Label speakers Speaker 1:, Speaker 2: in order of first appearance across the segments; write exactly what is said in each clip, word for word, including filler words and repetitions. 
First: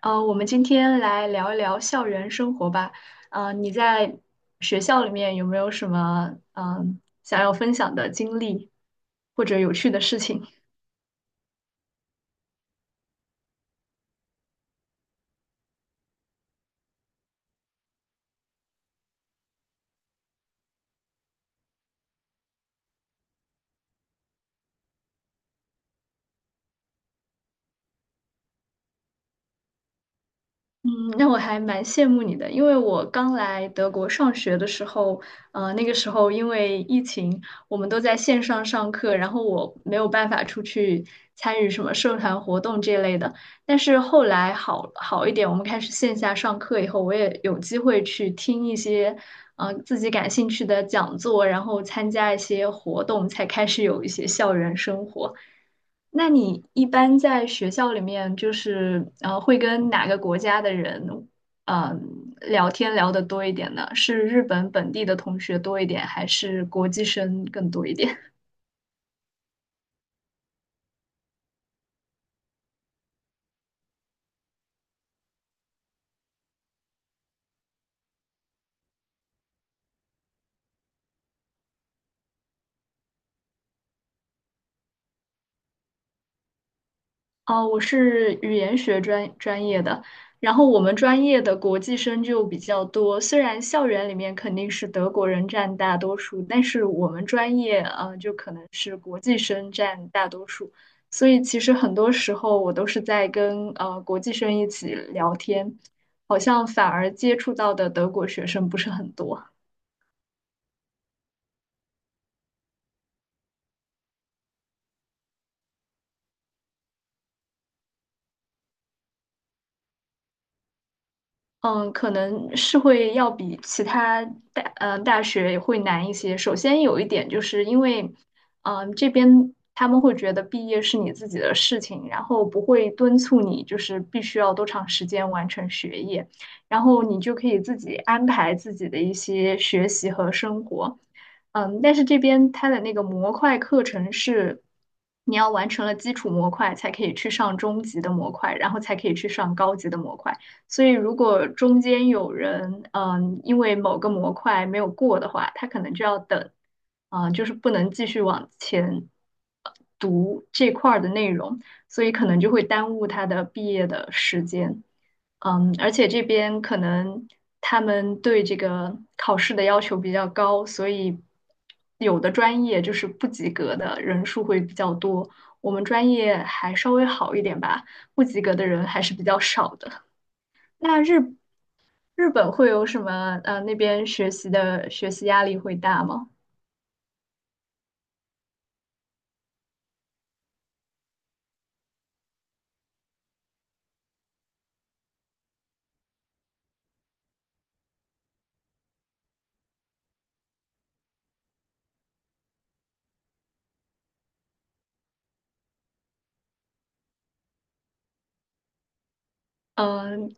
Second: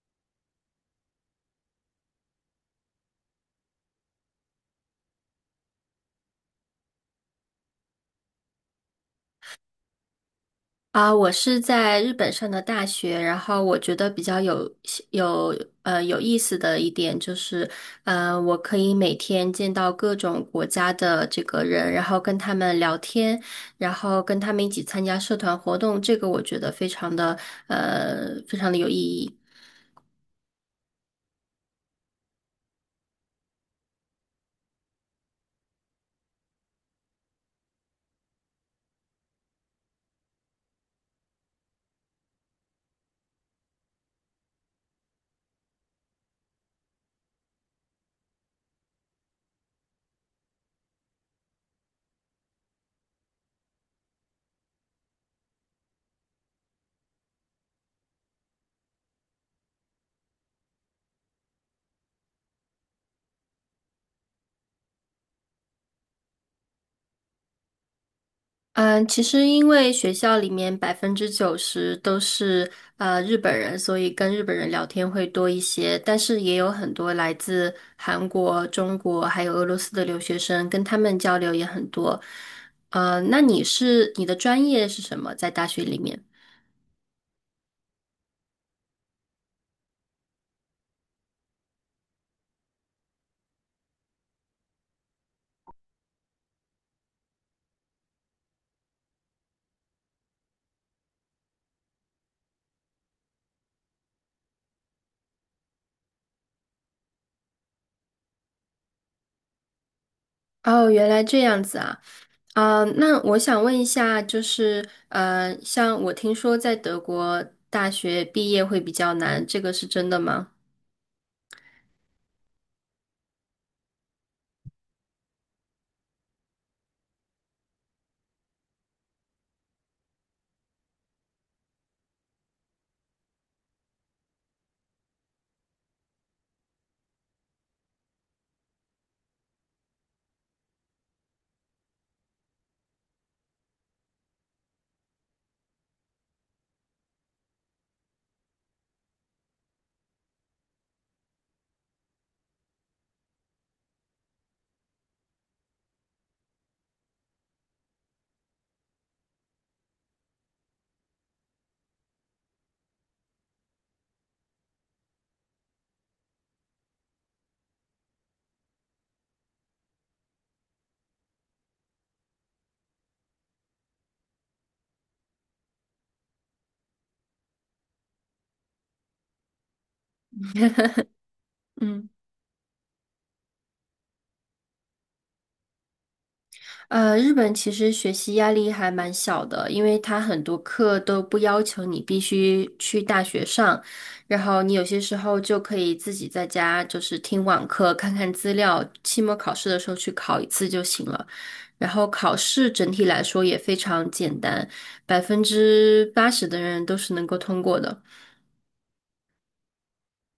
Speaker 1: 呃，我们今天来聊一聊校园生活吧。呃，你在学校里面有没有什么嗯、呃想要分享的经历或者有趣的事情？
Speaker 2: 啊，我是在日本上的大学，然后我觉得比较有有呃有意思的一点就是，呃，我可以每天见到各种国家的这个人，然后跟他们聊天，然后跟他们一起参加社团活动，这个我觉得非常的呃非常的有意义。
Speaker 1: 嗯，那我还蛮羡慕你的，因为我刚来德国上学的时候，呃，那个时候因为疫情，我们都在线上上课，然后我没有办法出去参与什么社团活动这类的。但是后来好好一点，我们开始线下上课以后，我也有机会去听一些，呃，自己感兴趣的讲座，然后参加一些活动，才开始有一些校园生活。那你一般在学校里面，就是呃，会跟哪个国家的人，嗯、聊天聊得多一点呢？是日本本地的同学多一点，还是国际生更多一点？
Speaker 2: 嗯，其实因为学校里面百分之九十都是呃日本人，所以跟日本人聊天会多一些。但是也有很多来自韩国、中国还有俄罗斯的留学生，跟他们交流也很多。呃，那你是你的专业是什么？在大学里面？
Speaker 1: 哦，我是语言学专专业的，然后我们专业的国际生就比较多。虽然校园里面肯定是德国人占大多数，但是我们专业呃就可能是国际生占大多数，所以其实很多时候我都是在跟呃国际生一起聊天，好像反而接触到的德国学生不是很多。
Speaker 2: 哦，原来这样子啊。啊，那我想问一下，就是呃，像我听说在德国大学毕业会比较难，这个是真的吗？
Speaker 1: 嗯，可能是会要比其他大嗯大学会难一些。首先有一点就是因为，嗯、这边他们会觉得毕业是你自己的事情，然后不会敦促你，就是必须要多长时间完成学业，然后你就可以自己安排自己的一些学习和生活。嗯，但是这边它的那个模块课程是，你要完成了基础模块才可以去上中级的模块，然后才可以去上高级的模块。所以如果中间有人嗯、因为某个模块没有过的话，他可能就要等，啊、就是不能继续往前这块儿的内容，所以可能就会耽误他的毕业的时间。嗯，而且这边可能他们对这个考试的要求比较高，所以有的专业就是不及格的人数会比较多。我们专业还稍微好一点吧，不及格的人还是比较少的。那日
Speaker 2: 嗯。
Speaker 1: 日本会有什么？呃，那边学习的学习压力会大吗？
Speaker 2: 呃，日本其实学习压力还蛮小的，因为它很多课都不要求你必须去大学上，然后你有些时候就可以自己在家就是听网课，看看资料，期末考试的时候去考一次就行了。然后考试整体来说也非常简单，百分之八十的人都是能够通过的。
Speaker 1: 嗯、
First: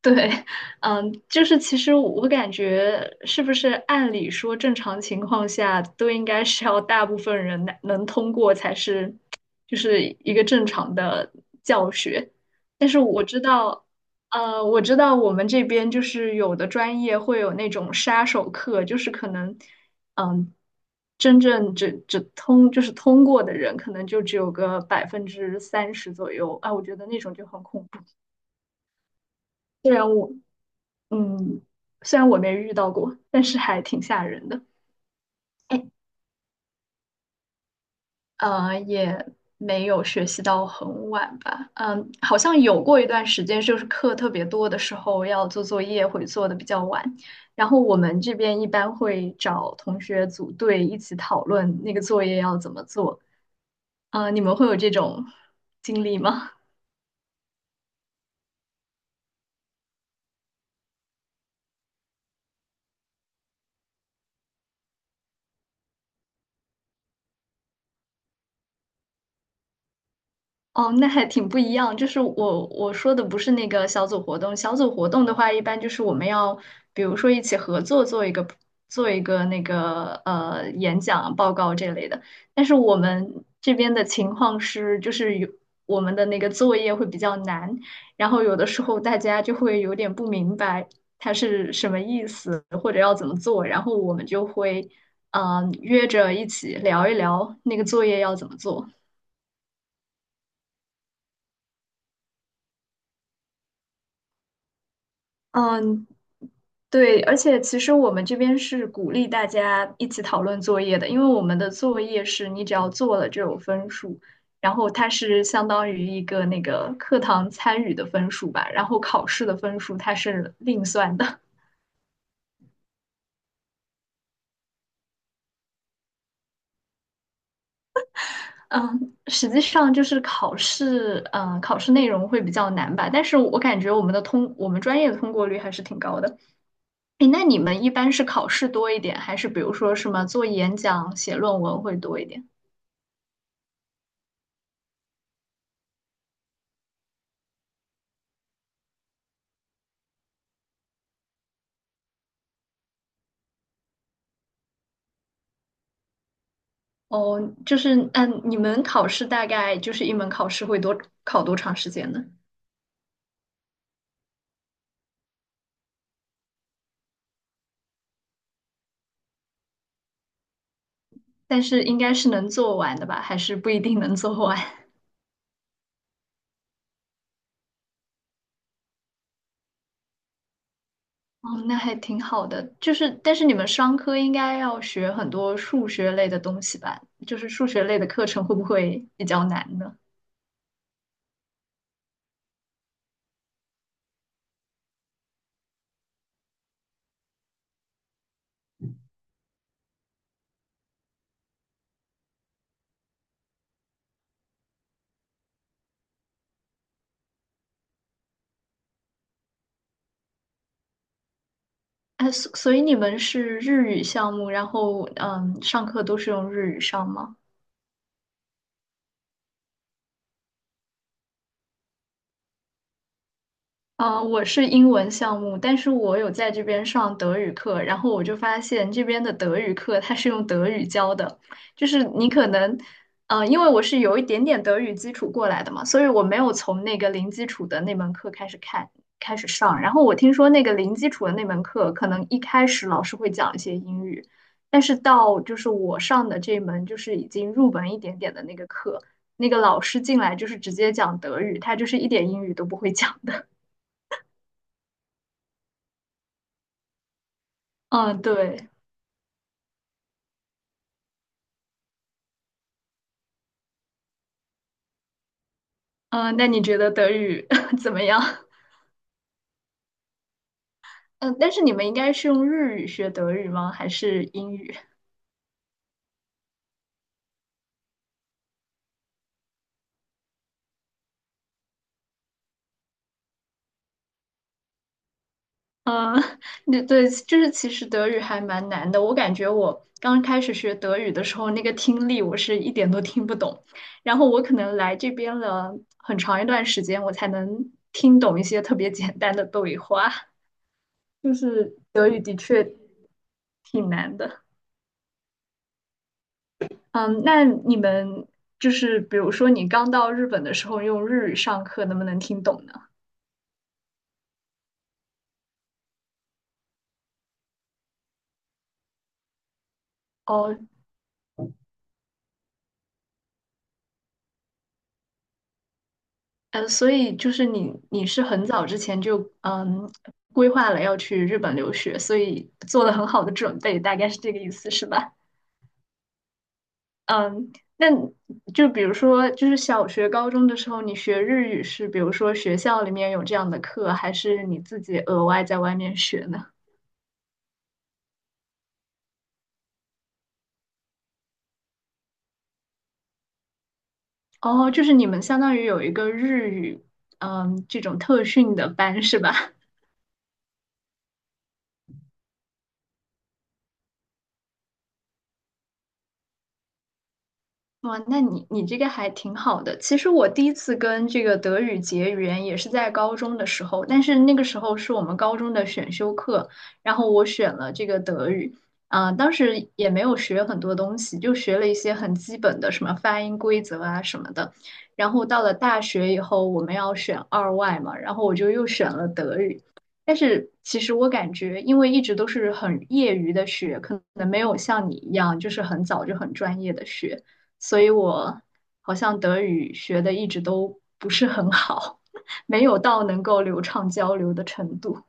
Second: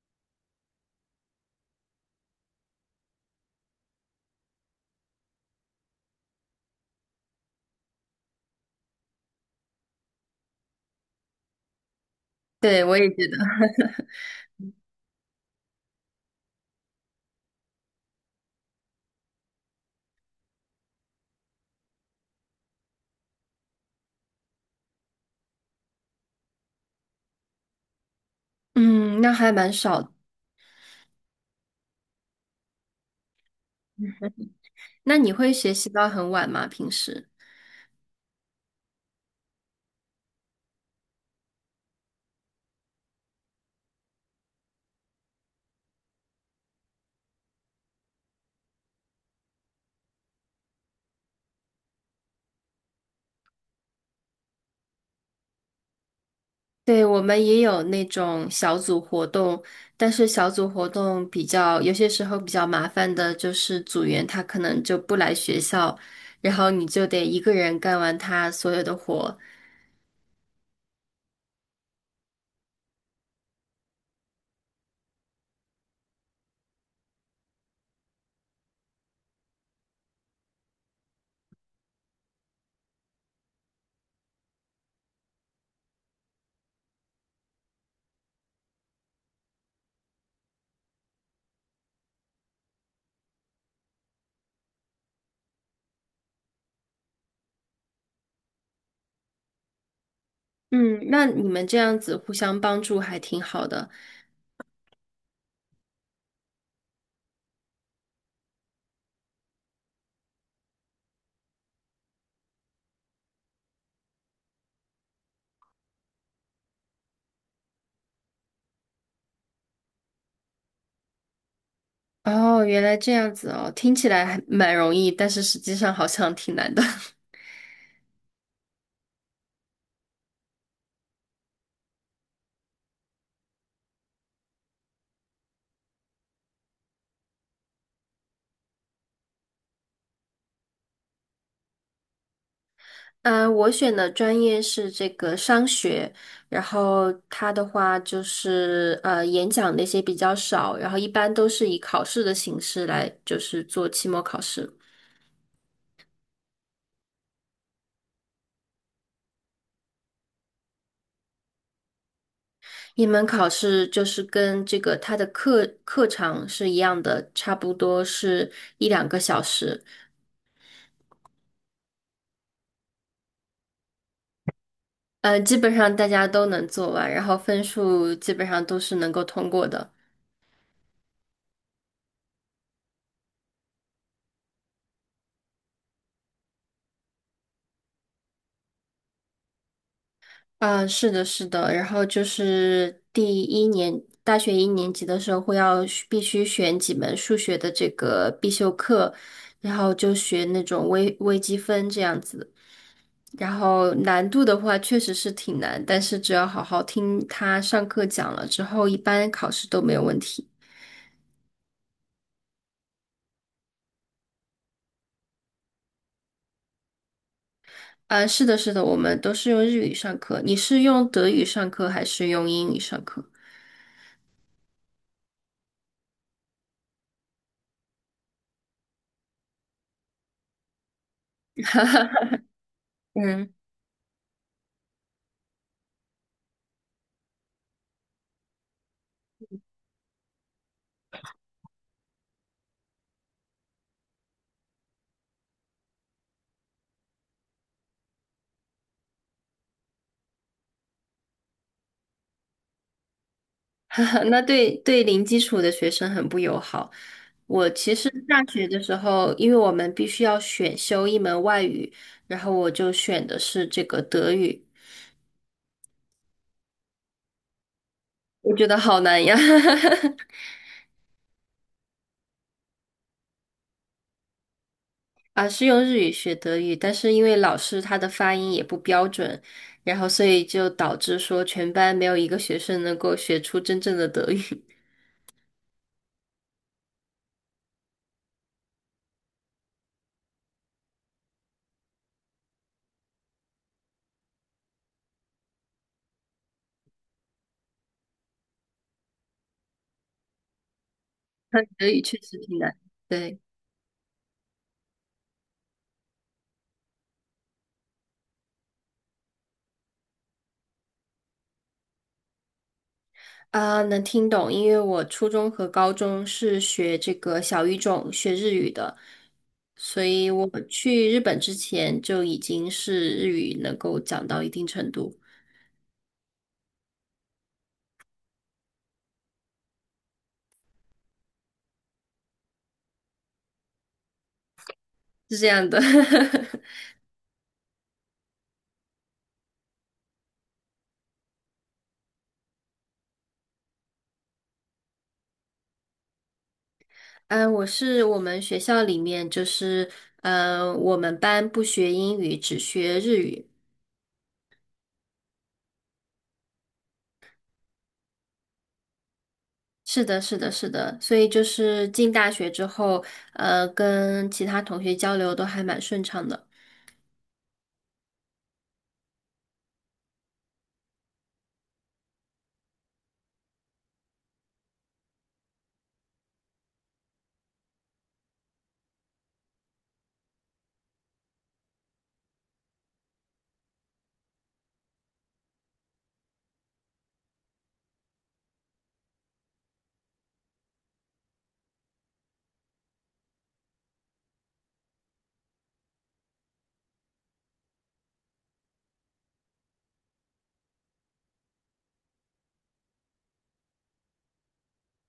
Speaker 1: 对，嗯，就是其实我感觉，是不是按理说正常情况下都应该是要大部分人能能通过才是，就是一个正常的教学。
Speaker 2: 对，
Speaker 1: 但
Speaker 2: 我
Speaker 1: 是
Speaker 2: 也
Speaker 1: 我
Speaker 2: 觉得。
Speaker 1: 知道，呃，我知道我们这边就是有的专业会有那种杀手课，就是可能，嗯，真正只只通就是通过的人，可能就只有个百分之三十左右啊，我觉得那种就很恐怖。
Speaker 2: 嗯，那还蛮
Speaker 1: 虽然
Speaker 2: 少。
Speaker 1: 我嗯，虽然我没遇到过，但是还挺吓人的。
Speaker 2: 那你会学
Speaker 1: 哎，
Speaker 2: 习到很晚吗？平时？
Speaker 1: 呃，也没有学习到很晚吧。嗯，好像有过一段时间，就是课特别多的时候要做作业，会做的比较晚。然后我们这边一般会找同学组队一起讨论那个作业要怎么做。呃，你们会有这种经历吗？
Speaker 2: 对，我们也有那种小组活动，但是小组活动比较，有些时候比较麻烦的就是组员他可能就不来学校，然后你就得一个人干完他所有的活。
Speaker 1: 哦，那还挺不一样。就是我我说的不是那个小组活动，小组活动的话，一般就是我们要，比如说一起合作做一个做一个那个呃演讲报告这类的。但是我们这边的情况是，就是有我们的那个作业会比较难，然后有的时候大家就会有点不明白它是什么意思，或者要怎么做，然后我们就会嗯、呃约着一起聊一聊那个作业要怎么做。
Speaker 2: 嗯，那你们这样子互相帮助还挺好的。
Speaker 1: 嗯，对，而且其实我们这边是鼓励大家一起讨论作业的，因为我们的作业是你只要做了就有分数，然后它是相当于一个那个课堂参与的分数吧，然后考试的分数它是另算的。
Speaker 2: 哦，原来这样子哦，听起来还蛮容易，但是实际上好像挺难的。
Speaker 1: 嗯，实际上就是考试，嗯，考试内容会比较难吧，但是我感觉我们的通，我们专业的通过率还是挺高的。诶，那你们一般是考试多一点，还是比如说什么做演讲、写论文会多一点？
Speaker 2: 嗯，呃我选的专业是这个商学，然后它的话就是呃演讲那些比较少，然后一般都是以考试的形式来就是做期末考试。
Speaker 1: 哦，就是嗯，你们考试大概就是一门考试会多考多长时间呢？
Speaker 2: 一门考试就是跟这个它的课课程是一样的，差不多是一两个小时。
Speaker 1: 但是应该是能做完的吧，还是不一定能做完？
Speaker 2: 呃，基本上大家都能做完，然后分数基本上都是能够通过的。
Speaker 1: 哦，那还挺好的。就是，但是你们商科应该要学很多数学类的东西吧？就是数学类的课程会不会比较难呢？
Speaker 2: 嗯，是的，是的，然后就是第一年，大学一年级的时候会要学必须选几门数学的这个必修课，然后就学那种微微积分这样子。然后难度的话确实是挺难，但是只要好好听他上课讲了之后，一般考试都没有问题。
Speaker 1: 哎，所所以你们是日语项目，然后嗯，上课都是用日语上吗？
Speaker 2: 呃，是的，是的，我们都是用日语上课。你是用德语上课还是用英语上课？
Speaker 1: 啊，我是英文项目，但是我有在这边上德语课，然后我就发现这边的德语课它是用德语教的，就是你可能，呃，
Speaker 2: 嗯。
Speaker 1: 因为我是有一点点德语基础过来的嘛，所以我没有从那个零基础的那门课开始看，开始上。然后我听说那个零基础的那门课，可能一开始老师会讲一些英语，但是到就是我上的这门就是已经入门一点点的那个课，那个老师进来就是直接讲德语，他就是一点英语都不会讲。的。
Speaker 2: 那对对零基础的学生很不友好。我其实
Speaker 1: 嗯，
Speaker 2: 大学
Speaker 1: 对，
Speaker 2: 的时候，因为我们必须要选修一门外语，然后我就选的是这个德语，
Speaker 1: 嗯，那你觉得德语 怎么样？
Speaker 2: 我觉得好难呀。
Speaker 1: 嗯，但是你们应该是用日语学德语吗？还是英语？
Speaker 2: 啊，是用日语学德语，但是因为老师他的发音也不标准，然后所以就导致说全班没有一个学生能够学出真正的德语。
Speaker 1: 嗯，对对，就是其实德语还蛮难的。我感觉我刚开始学德语的时候，那个听力我是一点都听不懂。然后我可能来这边了很长一段时间，我才能听懂一些特别简单的对话。就是
Speaker 2: 德语
Speaker 1: 德
Speaker 2: 确
Speaker 1: 语的
Speaker 2: 实挺
Speaker 1: 确
Speaker 2: 难，对。
Speaker 1: 挺难的。嗯，那你们就是比如说你刚到日本的时候用日语上课，能不能听懂呢？
Speaker 2: 啊，能听懂，因为我初中和高中是学这个小语种，学日语的，所以我
Speaker 1: 哦，
Speaker 2: 去日本之前就已经是日语能够讲到一定程度，
Speaker 1: 呃，所以就是你你是很早之前就嗯规划了要去日本留学，所以做了很好的准备，大概是这个意思是吧？
Speaker 2: 是这样的。
Speaker 1: 嗯，那就比如说就是小学、高中的时候你学日语是比如说学校里面有这样的课，还是你自己额外在外面学呢？
Speaker 2: 嗯，我是我们学校里面就是，嗯，我们班不学英语，只学日语。
Speaker 1: 哦，就是你们相当于有一个日语，嗯，这种特训的班是吧？
Speaker 2: 是的，是的，是的，所以就是进大学之后，呃，跟其他同学交流都还蛮顺畅的。
Speaker 1: 哇，那你你这个还挺好的。其实我第一次跟这个德语结缘也是在高中的时候，但是那个时候是我们高中的选修课，然后我选了这个德语，啊、当时也没有学很多东西，就学了一些很基本的什么发音规则啊什么的。然后到了大学以后，我们要选二外嘛，然后我就又选了德语。但是其实我感觉，因为一直都是很业余的学，可能没有像你一样，就是很早就很专业的学。所以我好像德语学的一直都不是很好，没有到能够流畅交流的程度。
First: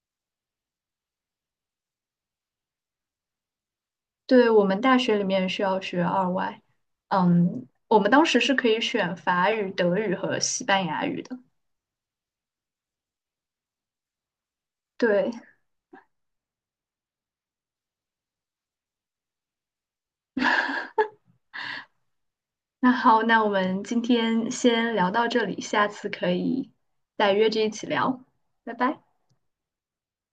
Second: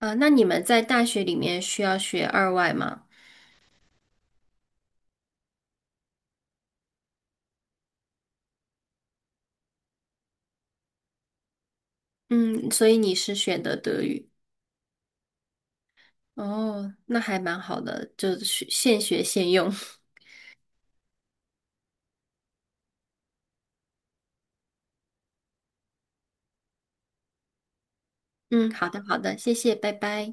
Speaker 2: 啊，那你们在大学里面需要学二外吗？
Speaker 1: 对，我们大学里面需要学二外，嗯，我们当时是可以选法语、德语和西班牙语的。
Speaker 2: 嗯，所以你是选的德语。
Speaker 1: 对，
Speaker 2: 哦，那还蛮好的，就是现学现用。
Speaker 1: 那好，那我们今天先聊到这里，下次可以再约着一起聊，
Speaker 2: 嗯，
Speaker 1: 拜
Speaker 2: 好
Speaker 1: 拜。
Speaker 2: 的，好的，谢谢，拜拜。